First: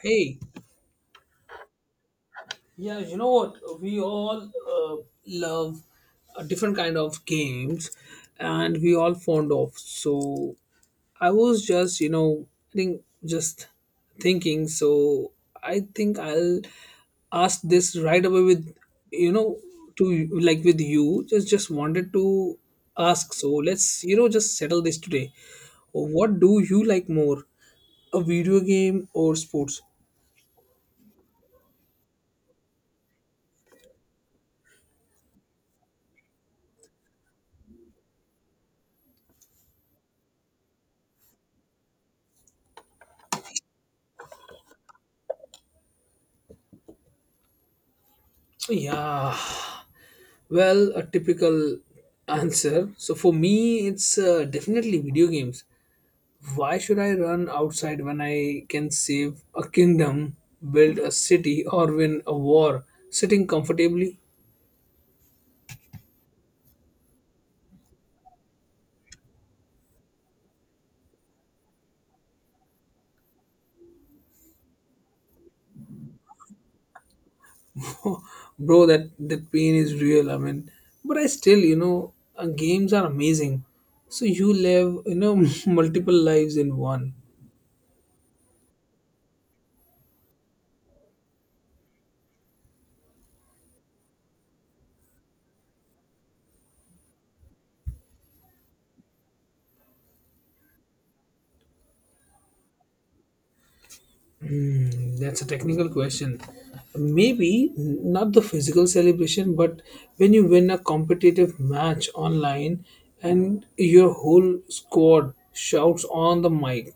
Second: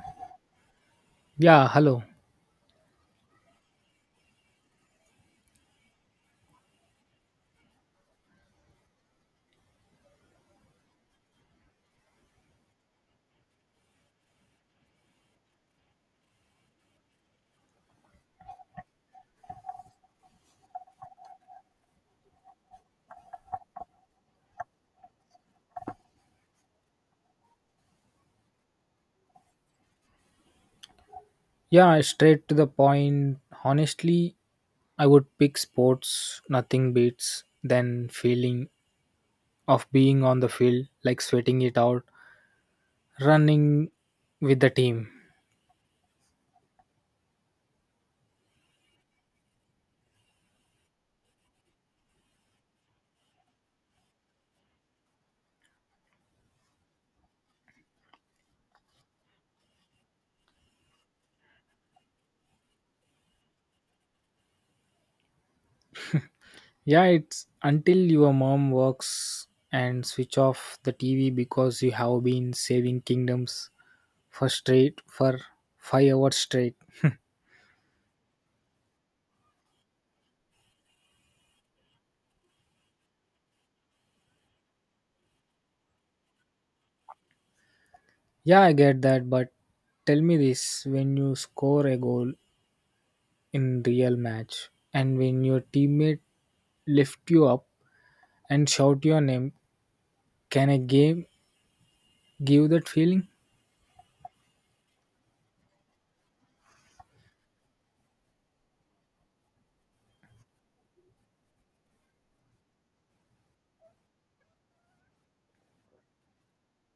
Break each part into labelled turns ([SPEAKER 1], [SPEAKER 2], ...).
[SPEAKER 1] Hey,
[SPEAKER 2] Yeah, hello.
[SPEAKER 1] yeah, you know what? We all uh, love a different kind of games, and we all fond of. So I was just, you know, I think just thinking. So I think I'll ask this right away with, you know, to like with you. Just wanted to ask. So let's, you know, just settle this today. What do you like more, a video game or sports?
[SPEAKER 2] Yeah, straight to the point. Honestly, I would pick sports. Nothing beats than feeling of being on the field, like sweating it out, running with the team.
[SPEAKER 1] Yeah. Well, a typical answer. So for me, it's definitely video games. Why should I run outside when I can save a kingdom, build a city, or win a war sitting comfortably?
[SPEAKER 2] Yeah, it's until your mom works and switch off the TV because you have been saving kingdoms for 5 hours straight.
[SPEAKER 1] Bro, that pain is real. I mean, but I still, you know, games are amazing. So you live, you know, multiple lives in one.
[SPEAKER 2] Yeah, I get that, but tell me this, when you score a goal, in real match and when your teammate lift you up and shout your name, can a game give that feeling?
[SPEAKER 1] Hmm, that's a technical question. Maybe not the physical celebration, but when you win a competitive match online and your whole squad shouts on the mic,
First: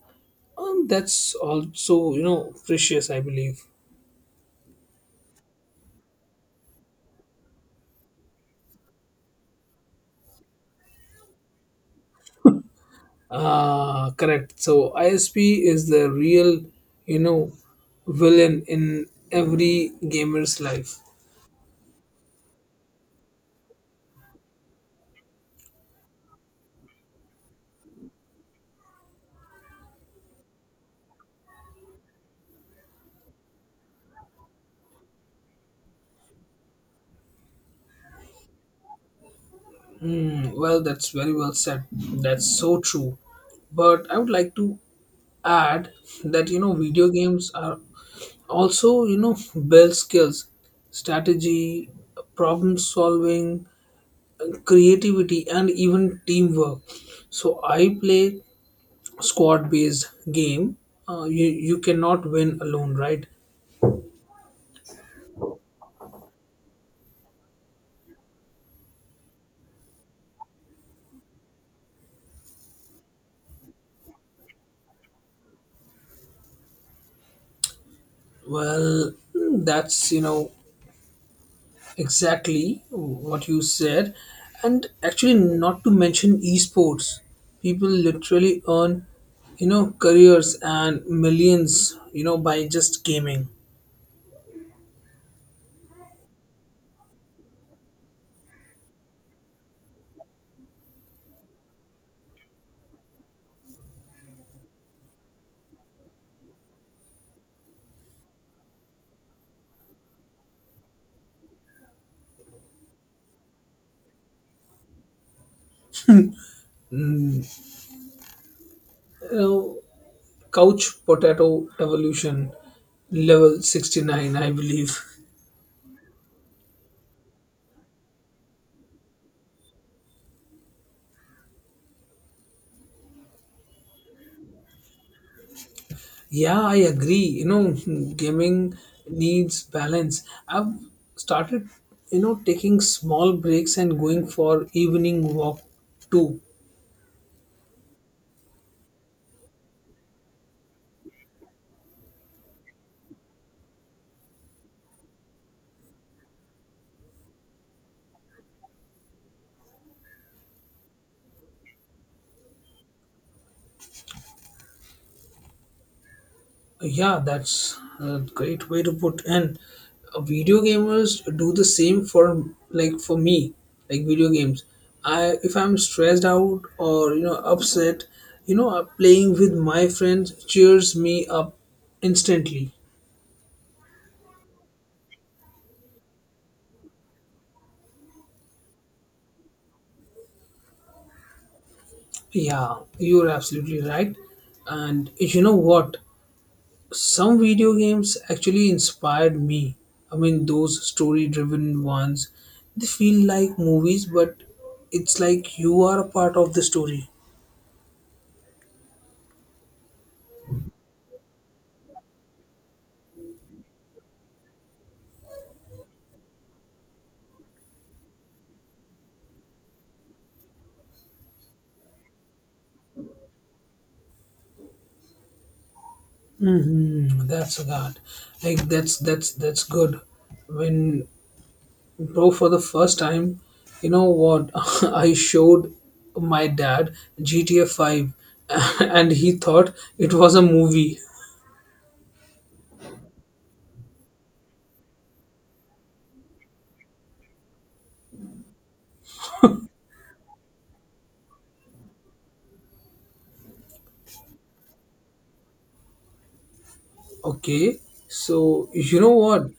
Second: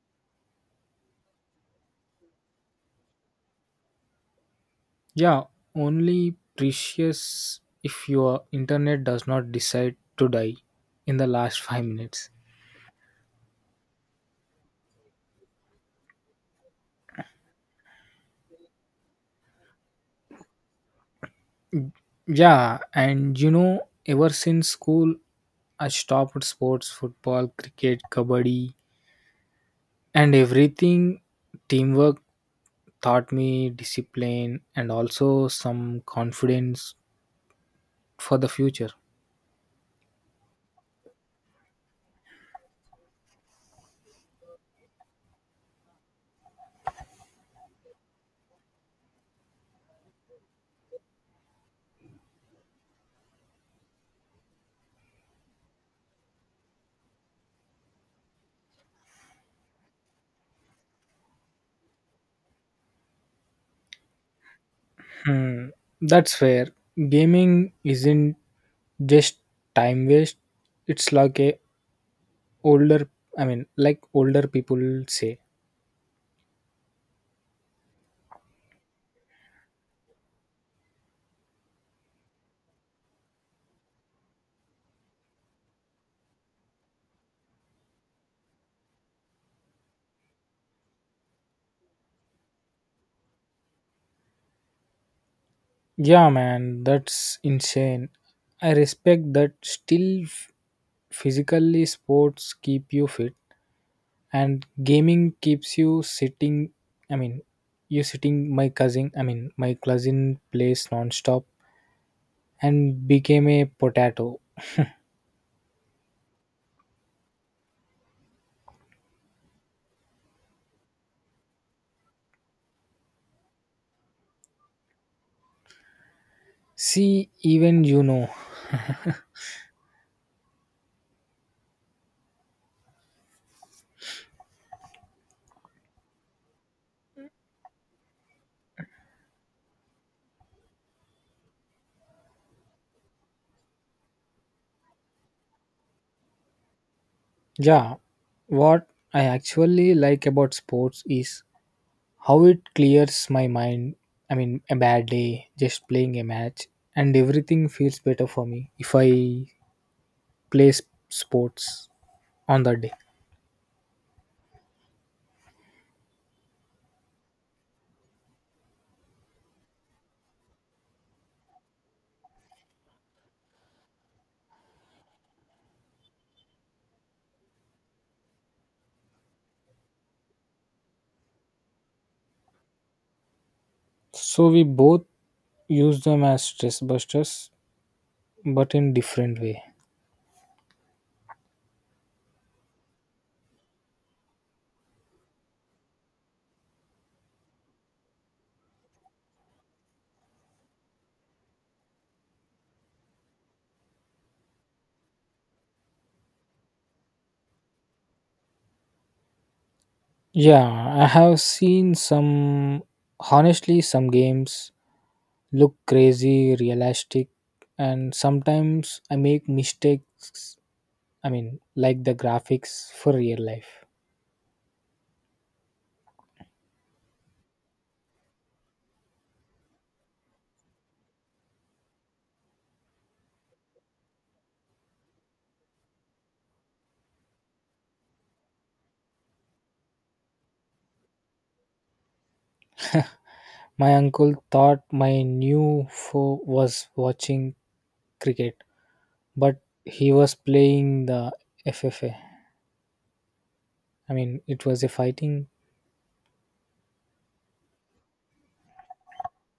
[SPEAKER 1] that's also you know precious, I believe.
[SPEAKER 2] Yeah, only precious if your internet does not decide to die in the last 5 minutes.
[SPEAKER 1] Ah, correct. So ISP is the real you know villain in every gamer's life.
[SPEAKER 2] Yeah, and you know, ever since school I stopped sports, football, cricket, kabaddi and everything. Teamwork taught me discipline and also some confidence for the future.
[SPEAKER 1] Mm, well, that's very well said. That's so true. But I would like to add that you know video games are also you know build skills, strategy, problem solving, creativity, and even teamwork. So I play squad based game. You cannot win alone, right?
[SPEAKER 2] Hmm, that's fair. Gaming isn't just time waste. It's like older, I mean, like older people say.
[SPEAKER 1] Well, hmm, that's you know exactly what you said, and actually not to mention esports people literally earn you know careers and millions you know by just gaming.
[SPEAKER 2] Yeah, man, that's insane. I respect that. Still, physically, sports keep you fit, and gaming keeps you sitting. I mean, you sitting. I mean, my cousin plays non-stop and became a potato.
[SPEAKER 1] You know, couch potato evolution level 69, I believe.
[SPEAKER 2] See, even you know.
[SPEAKER 1] Yeah, I agree, you know, gaming needs balance. I've started, you know, taking small breaks and going for evening walk too.
[SPEAKER 2] Yeah, what I actually like about sports is how it clears my mind. I mean, a bad day, just playing a match, and everything feels better for me if I play sports on that day.
[SPEAKER 1] Yeah, that's a great way to put. And video gamers do the same for like for me, like video games. I if I'm stressed out or you know upset, you know playing with my friends cheers me up instantly.
[SPEAKER 2] So we both use them as stress busters, but in different way.
[SPEAKER 1] Yeah, you're absolutely right. And you know what? Some video games actually inspired me. I mean, those story driven ones, they feel like movies, but it's like you are a part of the story.
[SPEAKER 2] Yeah, I have seen some. Honestly, some games look crazy, realistic, and sometimes I make mistakes, I mean, like the graphics for real life.
[SPEAKER 1] Hmm, that's God. Like that's good. When bro for the first time, you know what? I showed my dad GTA Five, and he thought it was a movie.
[SPEAKER 2] My uncle thought my new foe was watching cricket, but he was playing the FFA. I mean, it was a fighting.
[SPEAKER 1] Okay, so you know what?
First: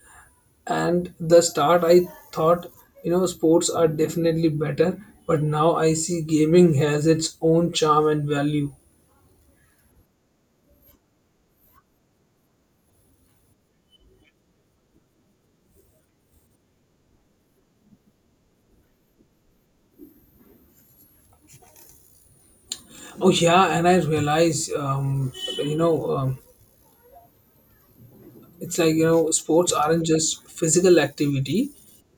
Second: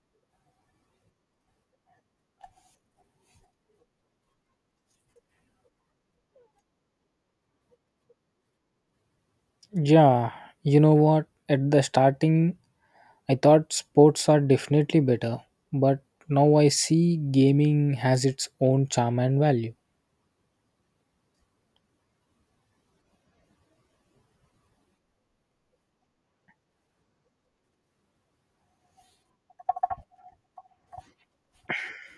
[SPEAKER 1] And the start I thought you know sports are definitely better, but now I see gaming has its own charm and value.
[SPEAKER 2] Yeah, you know what? At the starting, I thought sports are definitely better, but now I see gaming has its own charm and value.
[SPEAKER 1] Oh yeah, and I realize you know it's like you know sports aren't just physical activity,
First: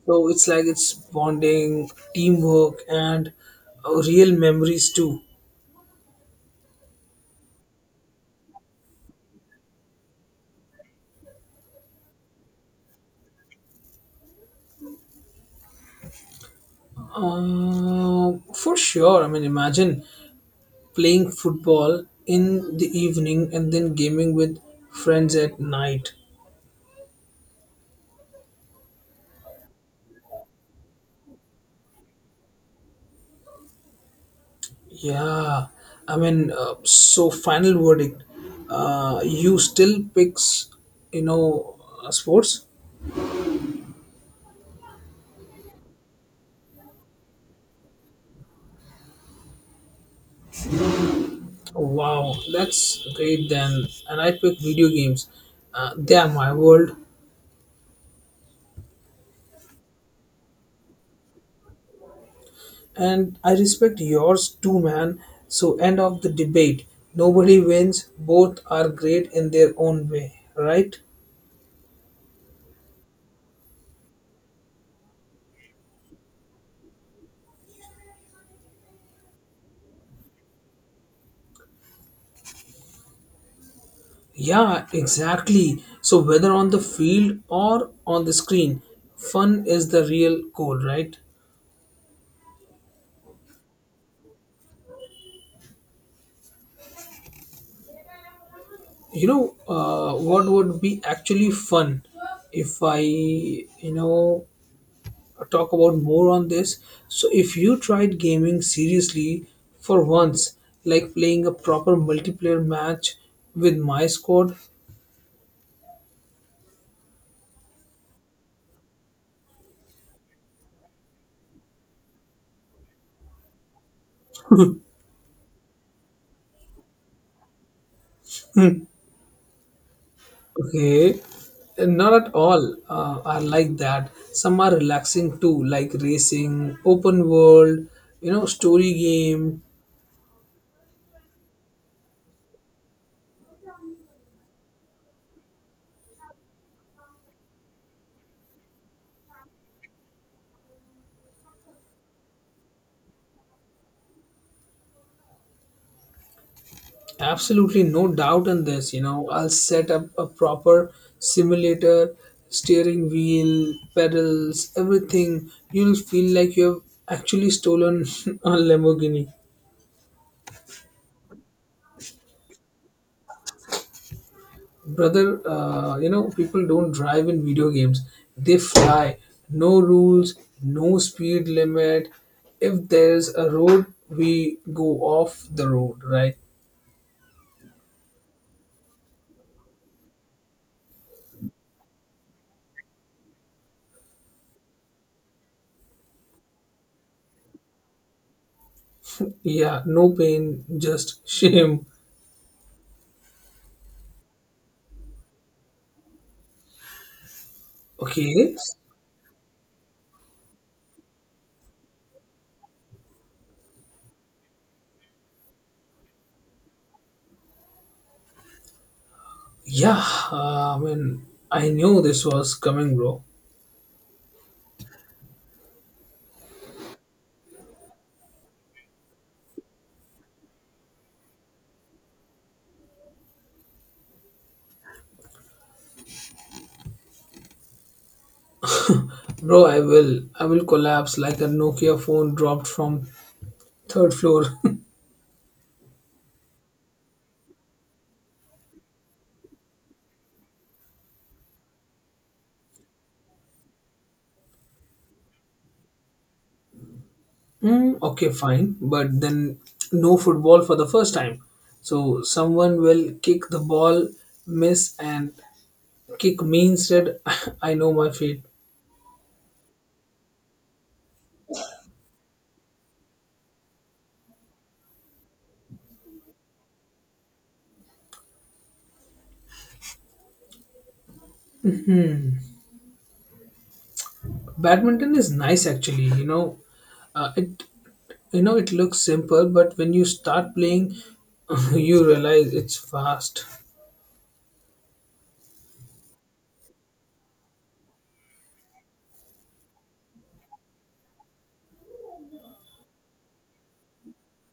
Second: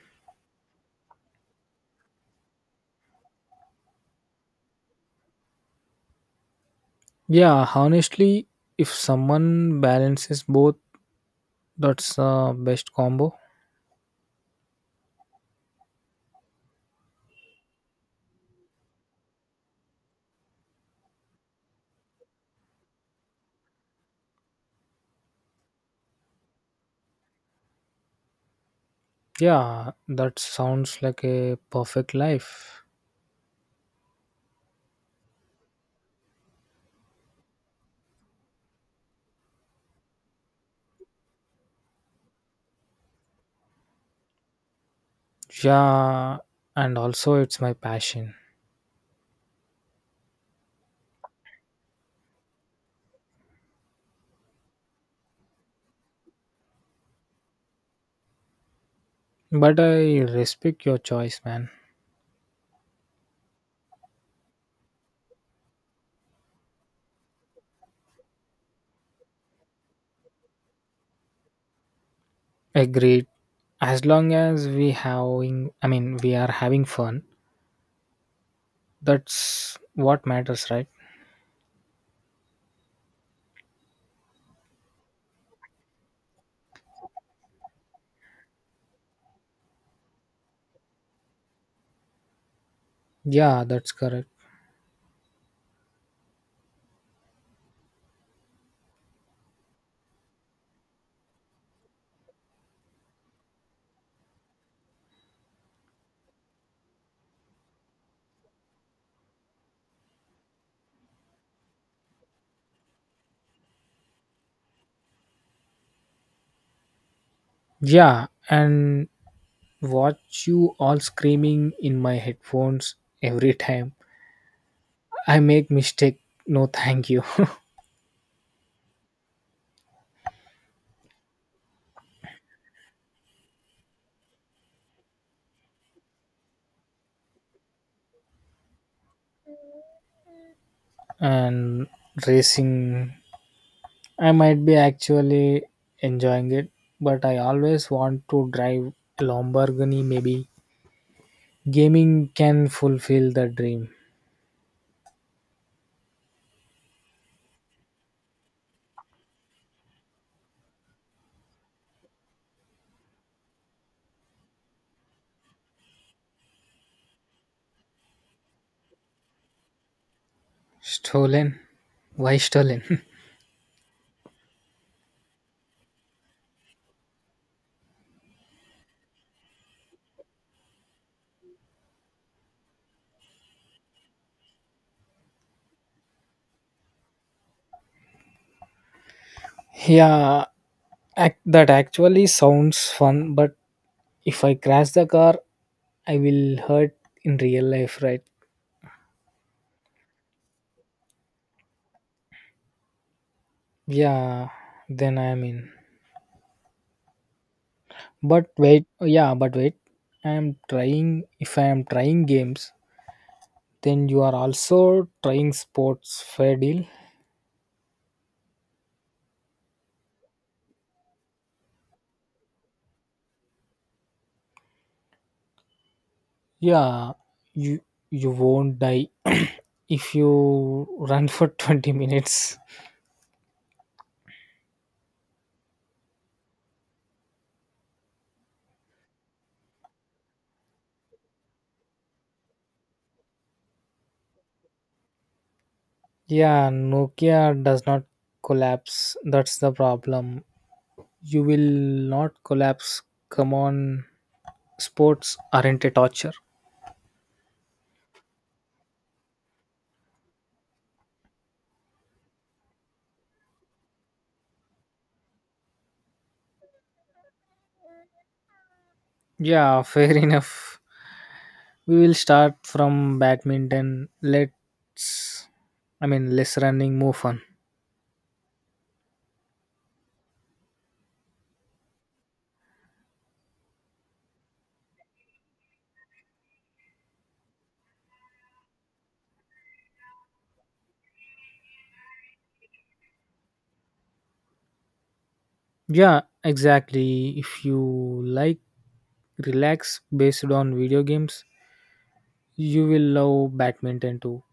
[SPEAKER 1] so it's like it's bonding, teamwork, and real memories too.
[SPEAKER 2] Yeah, honestly, if someone balances both, that's the best combo.
[SPEAKER 1] For sure, I mean imagine playing football in the evening and then gaming with friends at night.
[SPEAKER 2] Yeah, that sounds like a perfect life.
[SPEAKER 1] Yeah, I mean, so final verdict. You still picks, you know, sports.
[SPEAKER 2] Yeah, and also it's my passion.
[SPEAKER 1] Wow, that's great then. And I pick video games. They are my world,
[SPEAKER 2] But I respect your choice, man.
[SPEAKER 1] and I respect yours too, man. So end of the debate. Nobody wins. Both are great in their own way, right?
[SPEAKER 2] Agreed. As long as I mean, we are having fun. That's what matters, right?
[SPEAKER 1] Yeah, exactly. So whether on the field or on the screen, fun is the real goal, right?
[SPEAKER 2] Yeah, that's correct.
[SPEAKER 1] You know what would be actually fun if I you know talk about more on this, so if you tried gaming seriously for once, like playing a proper multiplayer match with my squad.
[SPEAKER 2] Yeah, and watch you all screaming in my headphones every time I make mistake. No, thank you.
[SPEAKER 1] Okay, not at all. I like that some are relaxing too, like racing open world you know story game.
[SPEAKER 2] And racing I might be actually enjoying it, but I always want to drive a Lamborghini maybe. Gaming can fulfill the dream.
[SPEAKER 1] Absolutely no doubt on this. You know, I'll set up a proper simulator, steering wheel, pedals, everything. You'll feel like you have actually stolen a Lamborghini.
[SPEAKER 2] Stolen? Why stolen?
[SPEAKER 1] Brother, you know, people don't drive in video games, they fly. No rules, no speed limit. If there's a road, we go off the road, right?
[SPEAKER 2] Yeah, that actually sounds fun, but if I crash the car, I will hurt in real life, right?
[SPEAKER 1] Yeah, no pain, just shame.
[SPEAKER 2] Yeah, then I'm in. But
[SPEAKER 1] Okay,
[SPEAKER 2] wait, yeah, but wait. If I am trying games, then you are also trying sports. Fair deal.
[SPEAKER 1] yeah, I mean, I knew this was coming, bro.
[SPEAKER 2] Yeah, you you won't die if you run for 20 minutes.
[SPEAKER 1] Bro, I will collapse like a Nokia phone dropped from third floor.
[SPEAKER 2] Yeah, Nokia does not collapse. That's the problem. You will not collapse. Come on, sports aren't a torture.
[SPEAKER 1] Mm, okay, fine, but then no football for the first time. So someone will kick the ball, miss, and kick me instead. I know my fate.
[SPEAKER 2] Yeah, fair enough. We will start from badminton. Let's I mean, less running, more fun.
[SPEAKER 1] Badminton is nice, actually. You know, it, you know, it looks simple, but when you start playing, you realize it's fast.
[SPEAKER 2] Yeah, exactly. If you like relax based on video games, you will love badminton too.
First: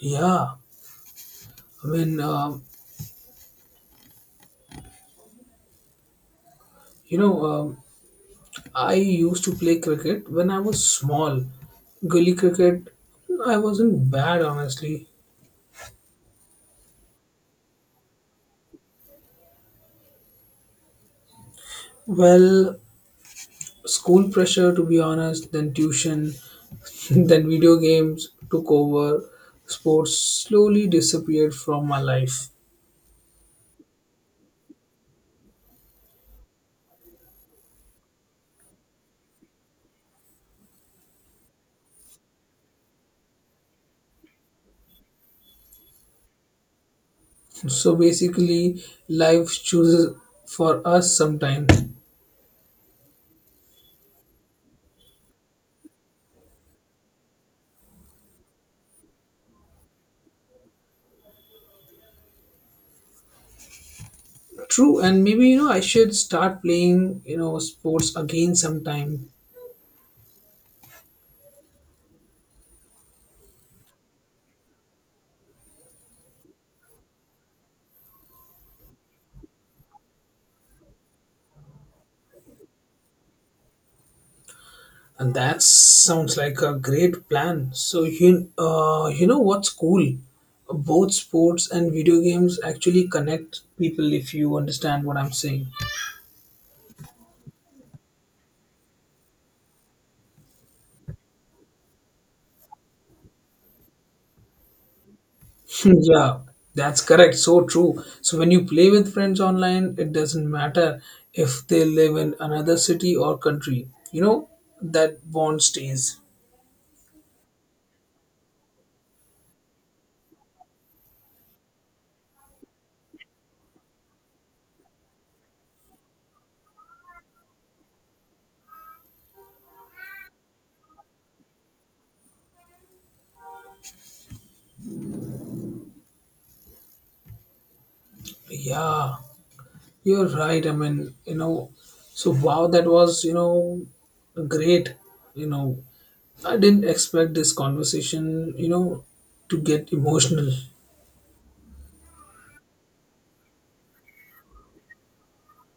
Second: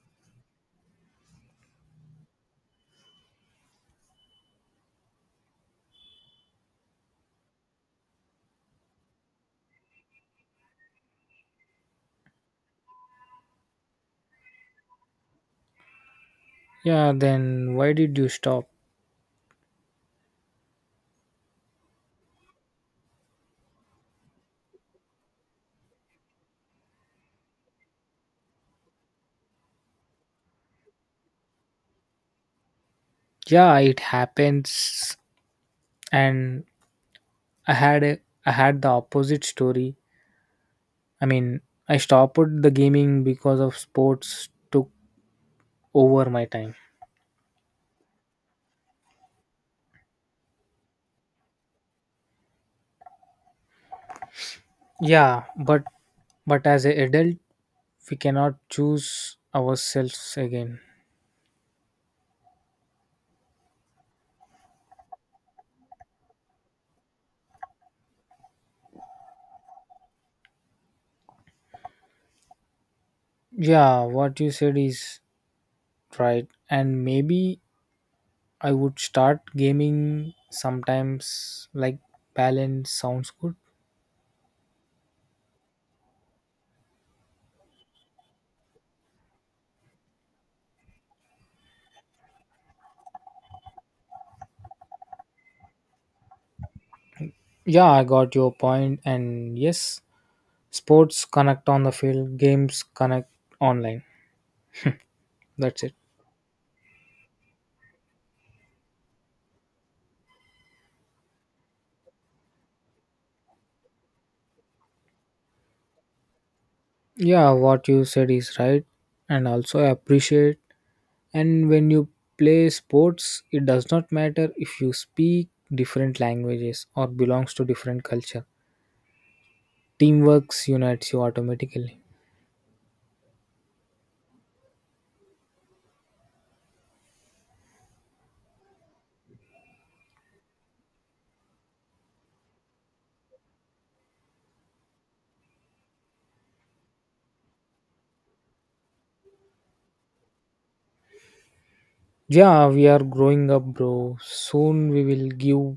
[SPEAKER 1] Yeah, I mean, you know, I used to play cricket when I was small. Gully cricket, I wasn't bad, honestly.
[SPEAKER 2] Yeah, then why did you stop?
[SPEAKER 1] Well, school pressure, to be honest, then tuition, then video games took over. Sports slowly disappeared from my life.
[SPEAKER 2] Yeah, it happens and I had a, I had the opposite story. I mean, I stopped the gaming because of sports took over my time.
[SPEAKER 1] So basically, life chooses for us sometimes.
[SPEAKER 2] Yeah, but as an adult, we cannot choose ourselves again.
[SPEAKER 1] True, and maybe you know I should start playing you know sports again sometime.
[SPEAKER 2] Yeah, what you said is right and maybe I would start gaming sometimes like balance sounds good.
[SPEAKER 1] And that sounds like a great plan. So you you know what's cool? Both sports and video games actually connect people if you understand what I'm saying.
[SPEAKER 2] Yeah, I got your point and yes, sports connect on the field, games connect online. That's it.
[SPEAKER 1] Yeah, that's correct. So true. So when you play with friends online, it doesn't matter if they live in another city or country. You know, that bond stays.
[SPEAKER 2] Yeah, what you said is right and also I appreciate, and when you play sports it does not matter if you speak different languages or belongs to different culture. Teamwork unites you automatically.
[SPEAKER 1] Yeah, you're right. I mean, you know, so wow, that was, you know, great, you know, I didn't expect this conversation, you know, to get emotional.
[SPEAKER 2] Yeah, we are growing up, bro. Soon we will give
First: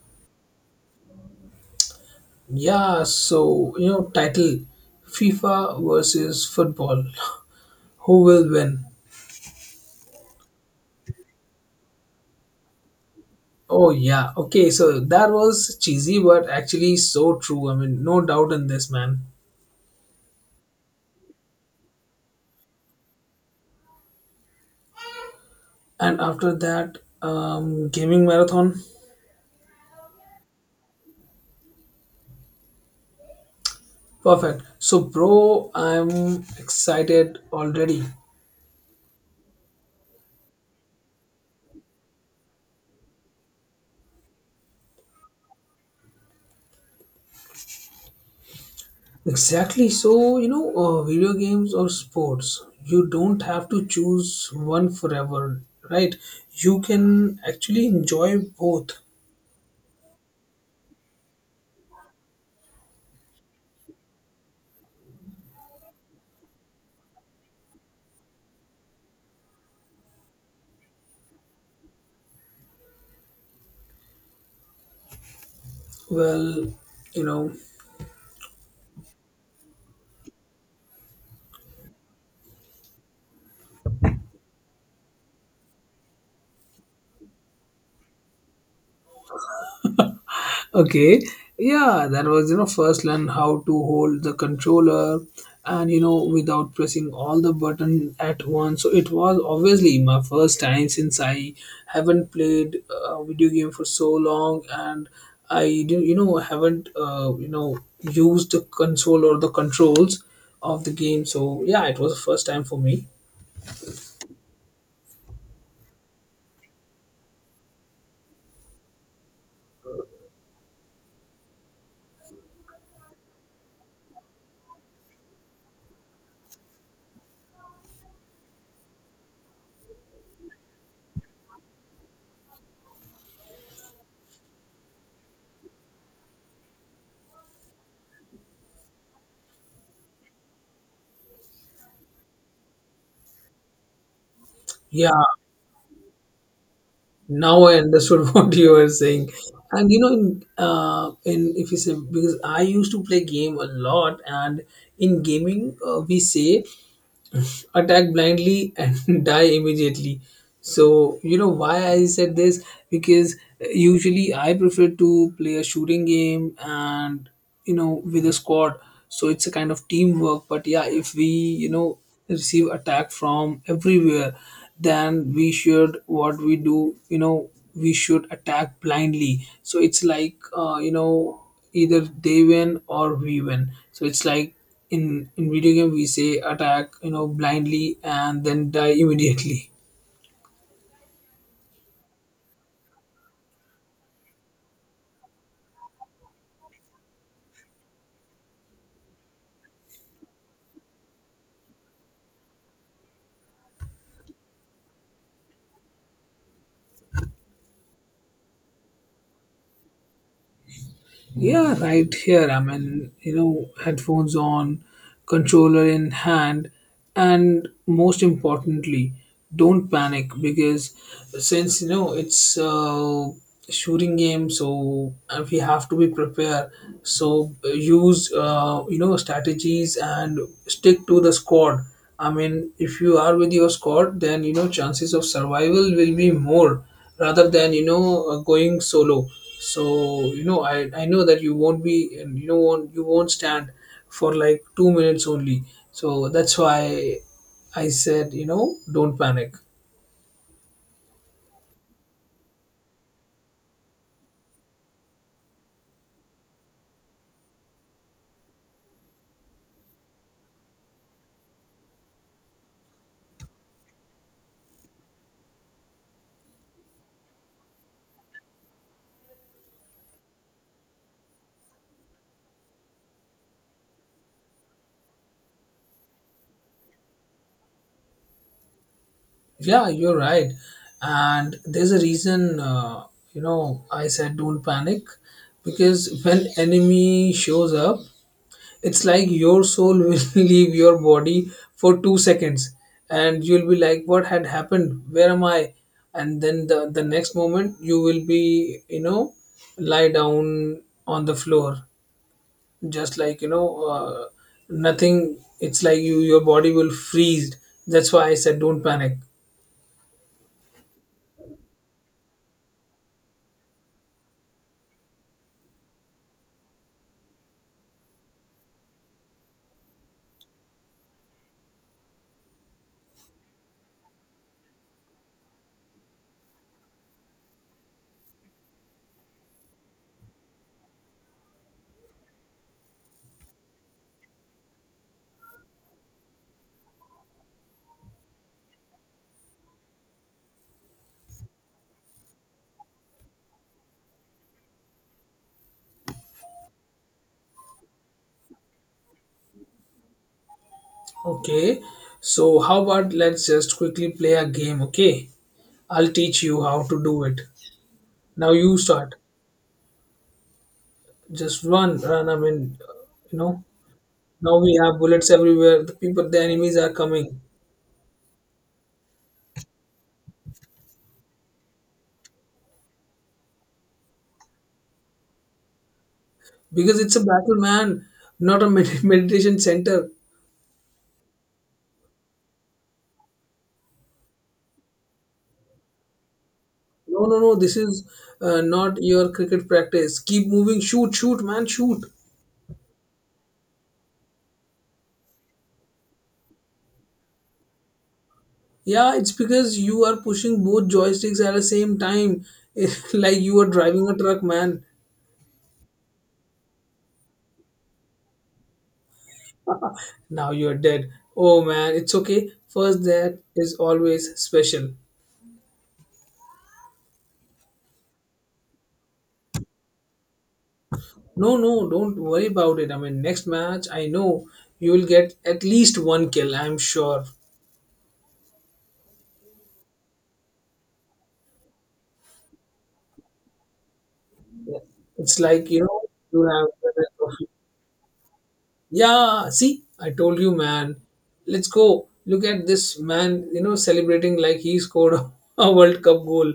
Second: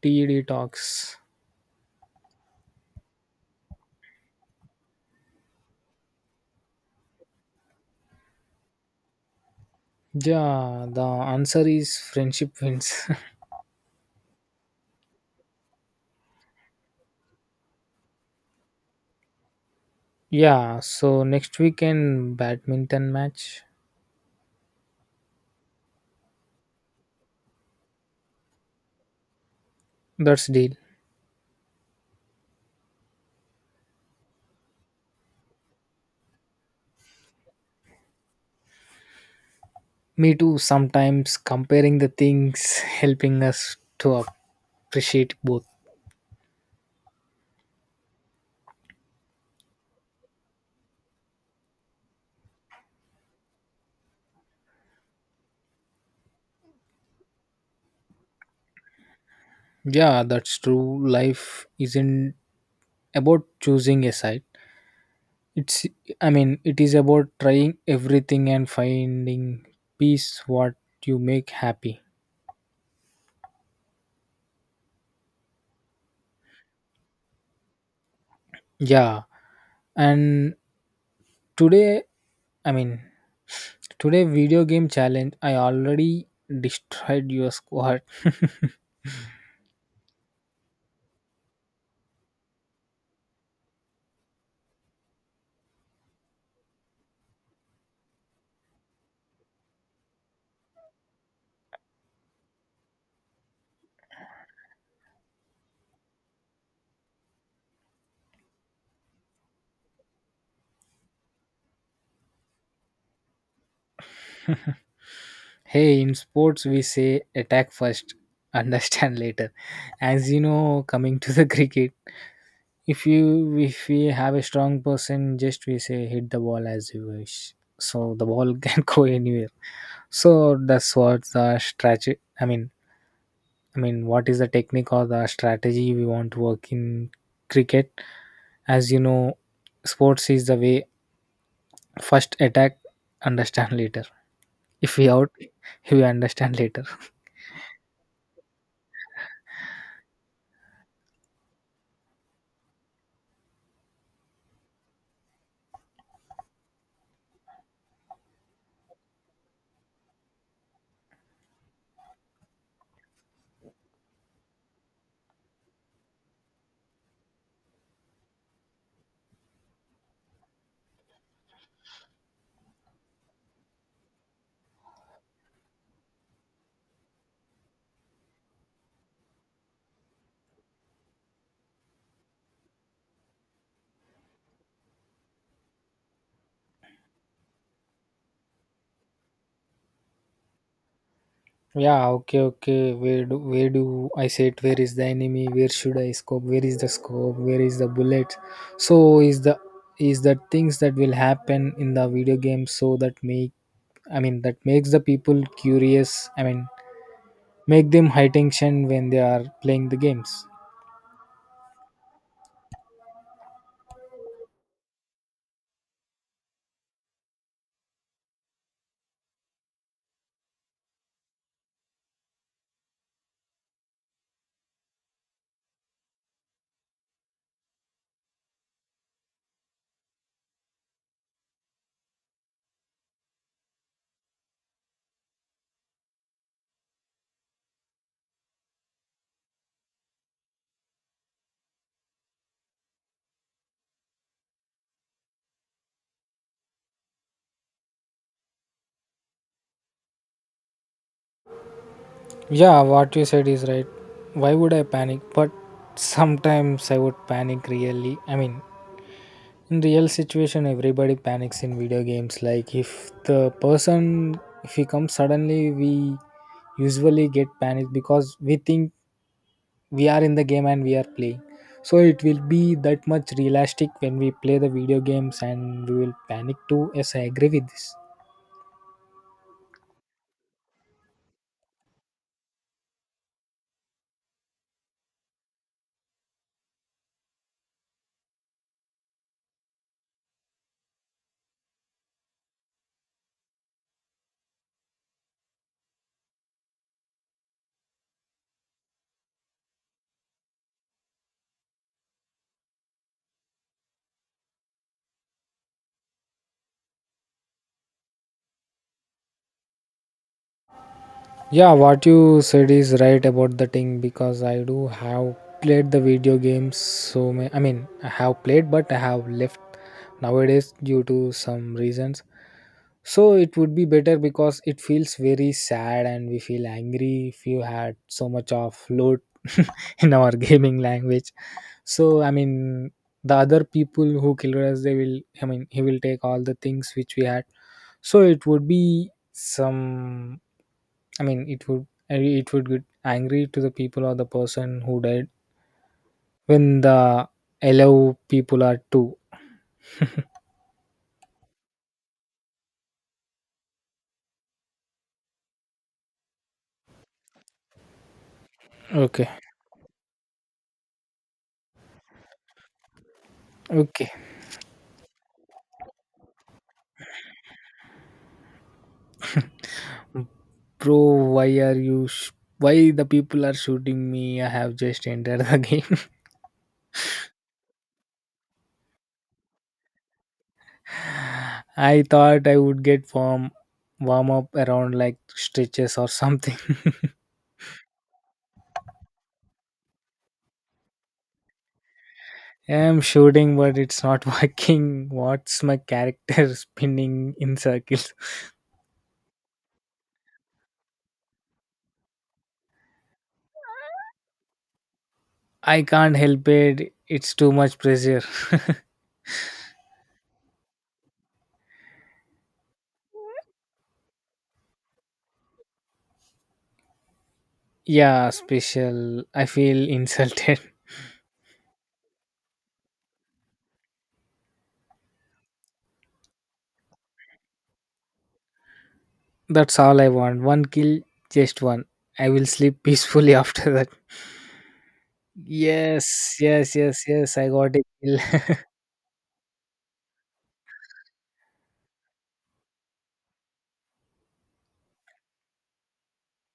[SPEAKER 2] TED talks.
[SPEAKER 1] Yeah, so, you know, title FIFA versus football. Who will win?
[SPEAKER 2] Yeah, the answer is friendship wins.
[SPEAKER 1] Oh, yeah. Okay, so that was cheesy, but actually so true. I mean, no doubt in this, man.
[SPEAKER 2] Yeah, so next weekend, badminton match.
[SPEAKER 1] And after that, gaming marathon.
[SPEAKER 2] That's deal.
[SPEAKER 1] Perfect. So, bro, I'm excited already.
[SPEAKER 2] Me too. Sometimes comparing the things helping us to appreciate both.
[SPEAKER 1] Exactly. So, you know, video games or sports, you don't have to choose one forever, right? You can actually enjoy both.
[SPEAKER 2] Yeah, that's true. Life isn't about choosing a side. It's I mean, it is about trying everything and finding peace what you make happy.
[SPEAKER 1] Well, you know,
[SPEAKER 2] Yeah. And today I mean, today video game challenge. I already destroyed your squad.
[SPEAKER 1] okay. Yeah, that was, you know, first learn how to hold the controller and, you know, without pressing all the button at once. So it was obviously my first time since I haven't played a video game for so long and I, you know, haven't, you know, used the console or the controls of the game. So yeah, it was the first time for me.
[SPEAKER 2] Hey, in sports we say attack first, understand later. As you know, coming to the cricket, if you if we have a strong person, just we say hit the ball as you wish. So the ball can go anywhere. So that's what the strategy. I mean, what is the technique or the strategy we want to work in cricket? As you know, sports is the way. First attack, understand later. If we
[SPEAKER 1] Yeah,
[SPEAKER 2] out, we understand later.
[SPEAKER 1] now I understood what you were saying. And you know, in if you say because I used to play game a lot, and in gaming we say attack blindly and die immediately. So you know why I said this? Because usually I prefer to play a shooting game and you know with a squad, so it's a kind of teamwork. But yeah, if we you know receive attack from everywhere, then we should what we do, you know, we should attack blindly. So it's like you know either they win or we win. So it's like in in video game we say attack you know blindly and then die immediately.
[SPEAKER 2] Yeah, okay, okay. Where do I sit? Where is the enemy? Where should I scope? Where is the scope? Where is the bullet? So is the things that will happen in the video game so that make I mean, that makes the people curious. I mean, make them high tension when they are playing the games.
[SPEAKER 1] Yeah, right here. I mean, you know, headphones on, controller in hand, and most importantly, don't panic, because since you know it's a shooting game, so we have to be prepared. So use you know strategies and stick to the squad. I mean, if you are with your squad, then you know chances of survival will be more rather than you know going solo. So you know I know that you won't be and you know won't, you won't stand for like 2 minutes only. So that's why I said you know don't panic.
[SPEAKER 2] Yeah, what you said is right. Why would I panic? But sometimes I would panic really. I mean, in real situation everybody panics in video games, like if the person if he comes suddenly we usually get panicked because we think we are in the game and we are playing, so it will be that much realistic when we play the video games and we will panic too. Yes, I agree with this.
[SPEAKER 1] Yeah, you're right. And there's a reason you know I said don't panic, because when enemy shows up it's like your soul will leave your body for 2 seconds and you'll be like what had happened, where am I. And then the next moment you will be you know lie down on the floor, just like you know nothing, it's like you your body will freeze. That's why I said don't panic.
[SPEAKER 2] Yeah, what you said is right about the thing because I do have played the video games so many. I mean, I have played, but I have left nowadays due to some reasons. So it would be better because it feels very sad and we feel angry if you had so much of load in our gaming language. So I mean, the other people who killed us, they will. I mean, he will take all the things which we had. So it would be some. I mean, it would get angry to the people or the person who died when the allow people are too.
[SPEAKER 1] Okay, so how about let's just quickly play a game. Okay, I'll teach you how to do it. Now you start.
[SPEAKER 2] Okay,
[SPEAKER 1] Just run. I mean, you know,
[SPEAKER 2] okay,
[SPEAKER 1] now we have bullets everywhere. The people, the enemies are coming
[SPEAKER 2] bro. Why are you? Why the people are shooting me? I have just entered the game.
[SPEAKER 1] because it's a battle, man, not a meditation center.
[SPEAKER 2] I thought I would get warm up around like stretches or something.
[SPEAKER 1] No, no, no. This is not your cricket practice. Keep moving. Shoot, man, shoot.
[SPEAKER 2] I'm shooting, but it's not working. What's my character spinning in circles?
[SPEAKER 1] Yeah, it's because you are pushing both joysticks at the same time. It's like you are driving a truck, man.
[SPEAKER 2] I can't help it. It's too much pressure.
[SPEAKER 1] Now you're dead. Oh, man, it's okay. First, that is always special.
[SPEAKER 2] Yeah, special. I feel insulted.
[SPEAKER 1] No, no, don't worry about it. I mean, next match, I know you will get at least one kill. I'm sure.
[SPEAKER 2] That's all I want. One kill, just one. I will sleep peacefully after that.
[SPEAKER 1] It's like you know
[SPEAKER 2] Yes,
[SPEAKER 1] you have.
[SPEAKER 2] yes, yes, yes. I got a kill.
[SPEAKER 1] Yeah, see, I told you, man. Let's go. Look at this man. You know, celebrating like he scored a World Cup goal.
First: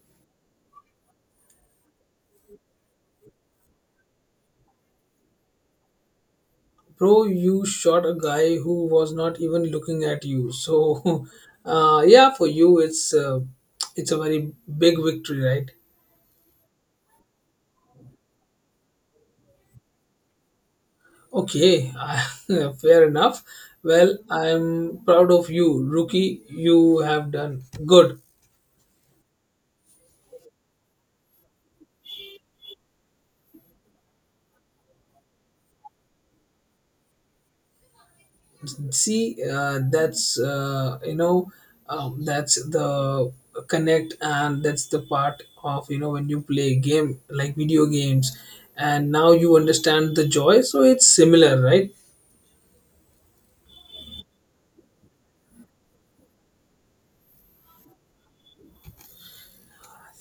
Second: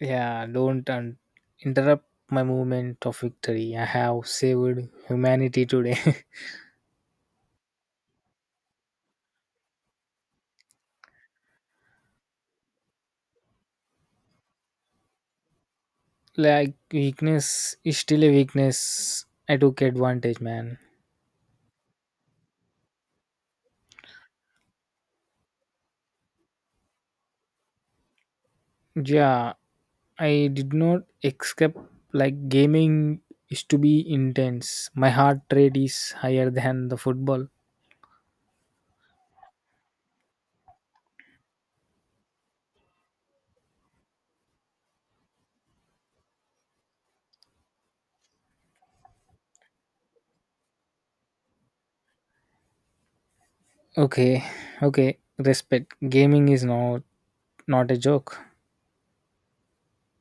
[SPEAKER 2] Yeah, don't interrupt my movement of victory. I have saved humanity today.
[SPEAKER 1] Bro, you shot a guy who was not even looking at you. So, yeah, for you, it's a very big victory, right?
[SPEAKER 2] Like, weakness is still a weakness. I took advantage, man.
[SPEAKER 1] Okay, fair enough. Well, I'm proud of you, rookie. You have done good.
[SPEAKER 2] Yeah, I did not escape like gaming is to be intense. My heart rate is higher than the football.
[SPEAKER 1] See, that's the connect, and that's the part of when you play game like video games, and now you understand the joy. So it's similar, right?
[SPEAKER 2] Okay, okay, respect. Gaming is not a joke.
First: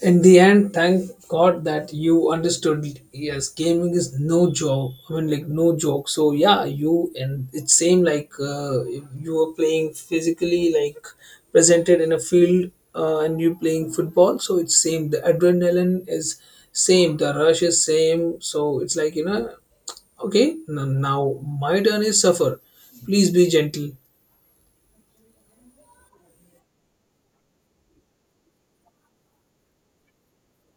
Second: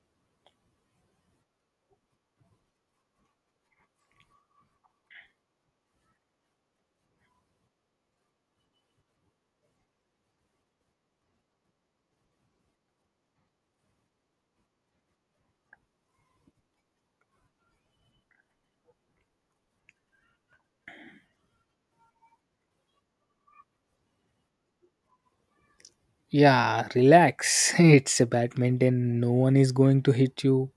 [SPEAKER 1] In the end, thank God that you understood. Yes, gaming is no joke. I mean, like no joke. So yeah, you and it same like you were playing physically, like presented in a field, and you playing football. So it's same. The adrenaline is same. The rush is same. So it's like okay, now my turn is suffer. Please be gentle.
[SPEAKER 2] Yeah, relax. It's a badminton. No one is going to hit you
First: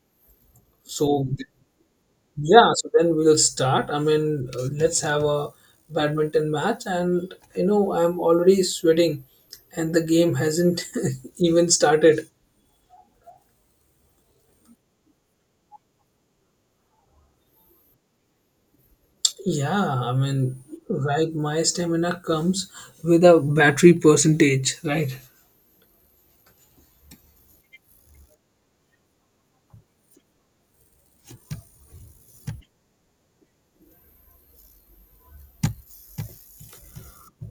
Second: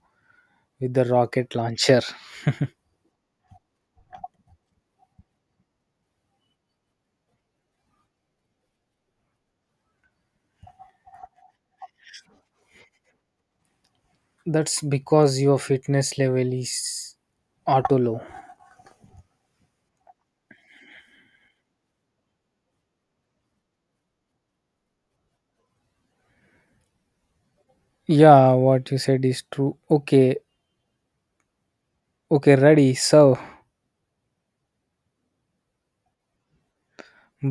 [SPEAKER 2] with the
[SPEAKER 1] So
[SPEAKER 2] rocket launcher.
[SPEAKER 1] yeah, so then we'll start. I mean, let's have a badminton match, and you know, I'm already sweating, and the game hasn't even started.
[SPEAKER 2] That's because your fitness level is auto low.
[SPEAKER 1] Yeah, I mean, right, my stamina comes with a battery percentage, right?
[SPEAKER 2] Yeah, what you said is true. Okay, okay, ready, serve.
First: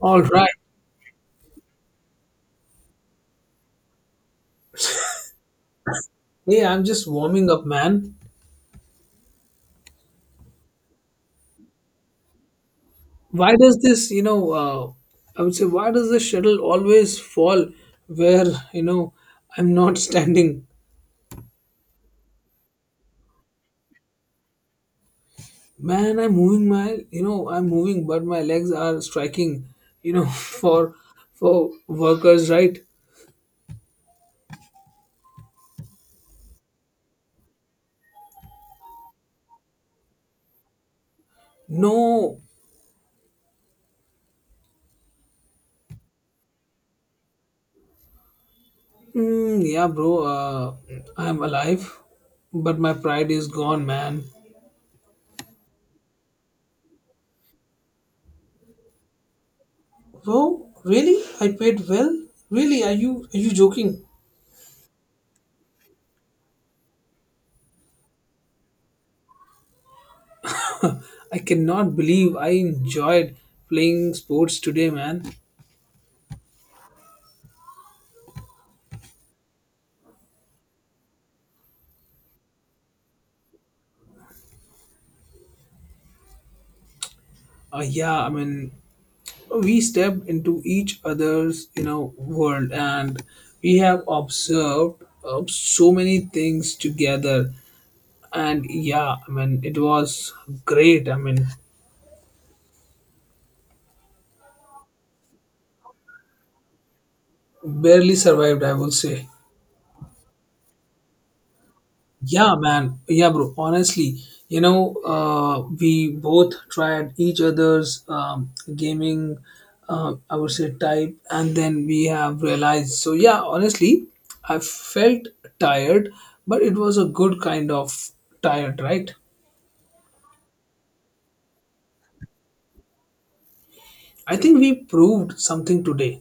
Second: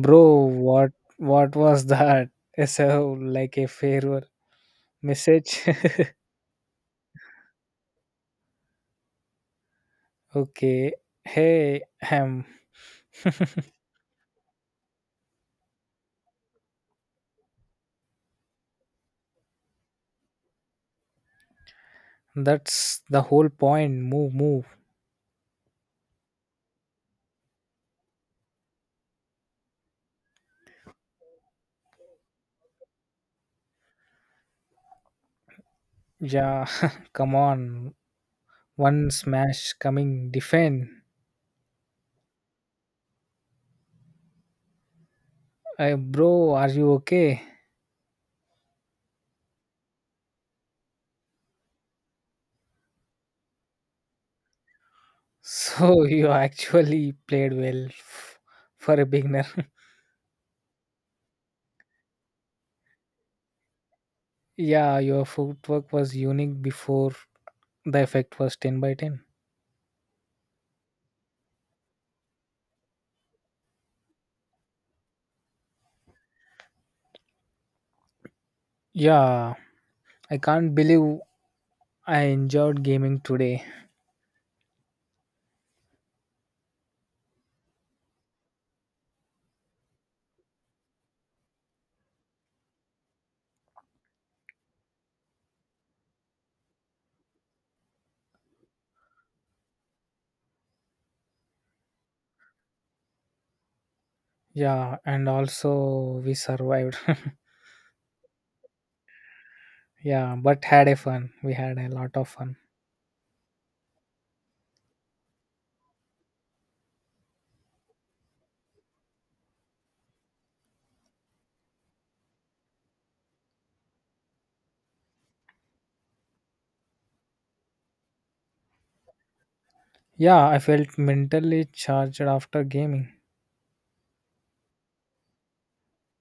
[SPEAKER 1] All right.
[SPEAKER 2] what was that? So like a farewell message.
[SPEAKER 1] Hey, I'm just warming up, man.
[SPEAKER 2] Okay. Hey, um
[SPEAKER 1] Why does this, I would say, why does the shuttle always fall where, you know, I'm not standing?
[SPEAKER 2] that's the whole point. Move, move.
[SPEAKER 1] Man, I'm moving my, I'm moving, but my legs are striking, you know, for workers, right?
[SPEAKER 2] Yeah, come on. One smash coming defend.
[SPEAKER 1] No,
[SPEAKER 2] Bro, are you okay?
[SPEAKER 1] mm, yeah, bro, I'm alive, but my pride is gone, man.
[SPEAKER 2] So you actually played well for a beginner.
[SPEAKER 1] Bro, really? I paid well? Really? Are you joking?
[SPEAKER 2] Yeah, your footwork was unique before the effect was 10 by 10.
[SPEAKER 1] I cannot believe I enjoyed playing sports today, man.
[SPEAKER 2] Yeah, I can't believe I enjoyed gaming today.
[SPEAKER 1] Yeah, I mean, we stepped into each other's, you know, world, and we have observed so many things together, and yeah, I mean, it was great, I mean,
[SPEAKER 2] Yeah, and also we survived.
[SPEAKER 1] barely survived, I will say.
[SPEAKER 2] Yeah, but had a fun. We had a lot of
[SPEAKER 1] Yeah,
[SPEAKER 2] fun.
[SPEAKER 1] man. Yeah, bro. Honestly, we both tried each other's gaming, I would say, type, and then we have realized. So, yeah, honestly, I felt tired, but it was a good kind of tired, right?
[SPEAKER 2] Yeah, I felt mentally charged after gaming.
[SPEAKER 1] I think we proved something today.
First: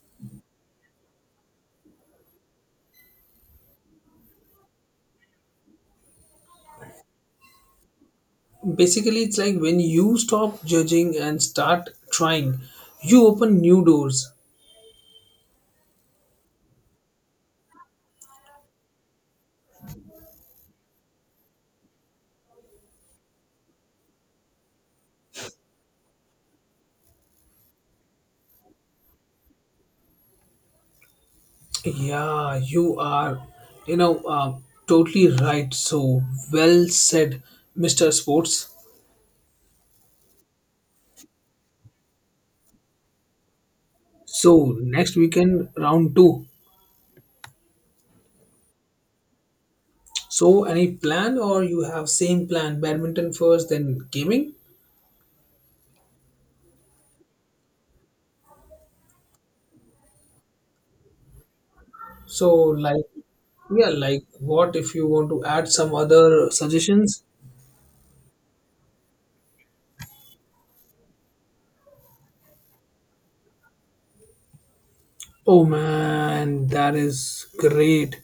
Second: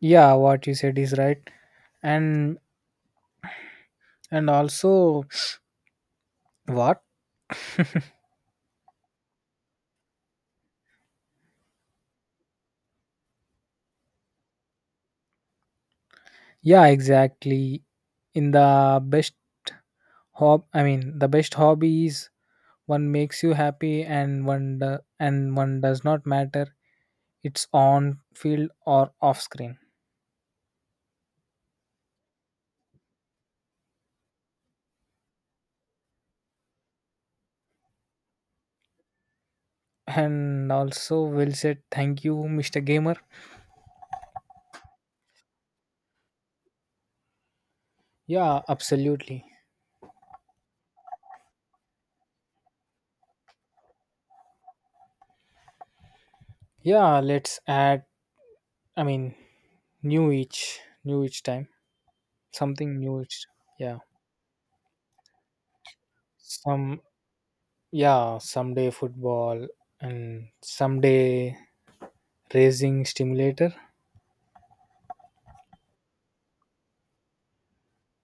[SPEAKER 2] Yeah, what you said is right. And and also what?
[SPEAKER 1] Basically, it's like when you stop judging and start trying, you open new doors.
[SPEAKER 2] Yeah, exactly. In the best hob I mean, the best hobby is one makes you happy and and one does not matter, it's on field or off screen.
[SPEAKER 1] Yeah, you are, you know, totally right. So well said, Mr. Sports.
[SPEAKER 2] And also, well said. Thank you, Mr. Gamer.
[SPEAKER 1] So next weekend, round two.
[SPEAKER 2] Yeah, absolutely.
[SPEAKER 1] So any plan or you have same plan, badminton first, then gaming?
[SPEAKER 2] Yeah, let's add, I mean, new each, new each time.
[SPEAKER 1] So
[SPEAKER 2] Something
[SPEAKER 1] like,
[SPEAKER 2] new each.
[SPEAKER 1] yeah,
[SPEAKER 2] Yeah.
[SPEAKER 1] like what if you want to add some other
[SPEAKER 2] Some,
[SPEAKER 1] suggestions?
[SPEAKER 2] yeah, someday football and someday racing stimulator.
[SPEAKER 1] Oh man, that is great.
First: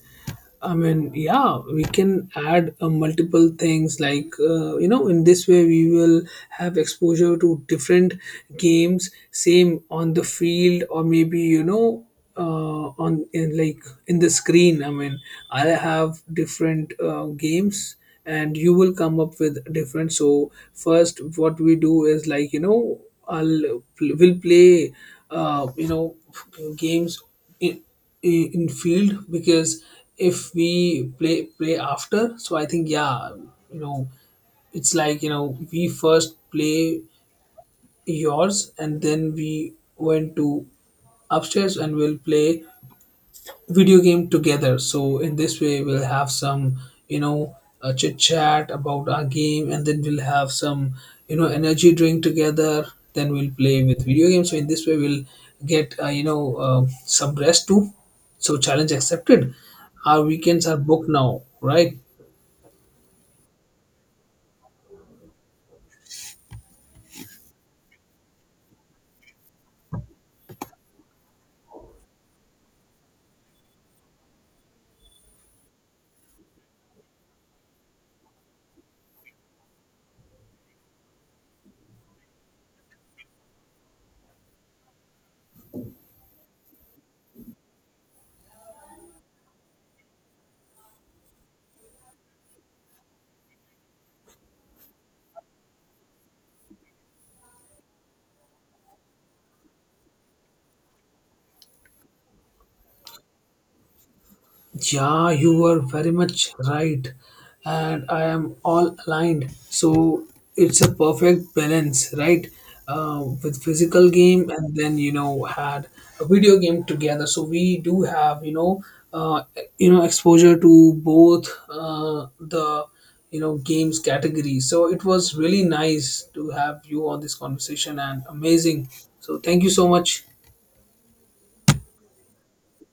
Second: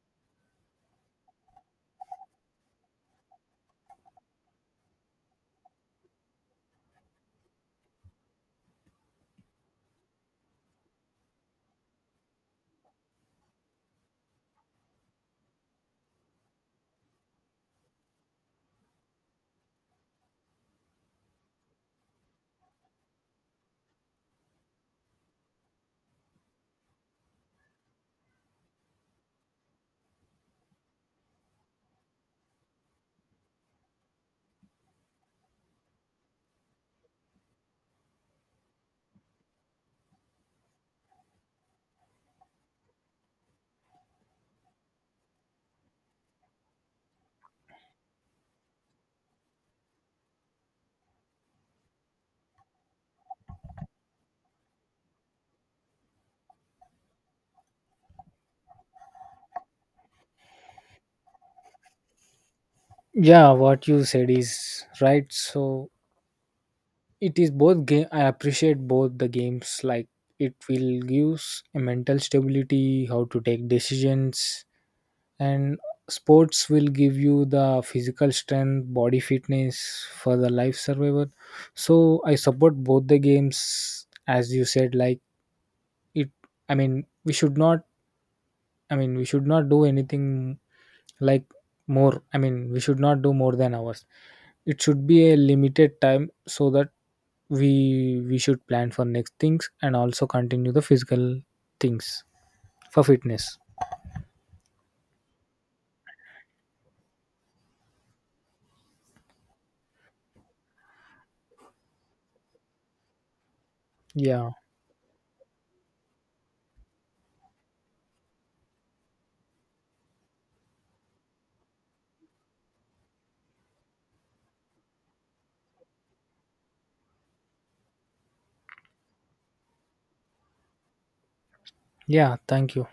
[SPEAKER 1] I mean, yeah, we can add multiple things like, you know, in this way we will have exposure to different games, same on the field, or maybe, you know, on in like in the screen. I mean, I have different games, and you will come up with different. So first what we do is like, you know, I'll pl- will play uh, you know games in, in field. Because if we play play after, so I think, yeah, you know, it's like, you know, we first play yours, and then we went to upstairs, and we'll play video game together. So in this way, we'll have some, you know, chit chat about our game, and then we'll have some, you know, energy drink together. Then we'll play with video games. So in this way, we'll get some rest too. So challenge accepted. Our weekends are booked now, right?
[SPEAKER 2] Yeah, what you said is right. So it is both game. I appreciate both the games. Like it will give a mental stability, how to take decisions, and sports will give you the physical strength, body fitness for the life survival. So I support both the games, as you said. Like it I mean, we should not I mean, we should not do anything like more. I mean, we should not do more than hours. It should be a limited time so that we should plan for next things and also continue the physical things for fitness.
[SPEAKER 1] Yeah, you were very much right, and I am all aligned. So it's a perfect balance, right? With physical game,
[SPEAKER 2] Yeah.
[SPEAKER 1] and then, you know, had a video game together. So we do have, uh, you know, exposure to both, the, you know, games category. So it was really nice to have you on this conversation, and amazing. So thank you so much.
[SPEAKER 2] Yeah, thank you.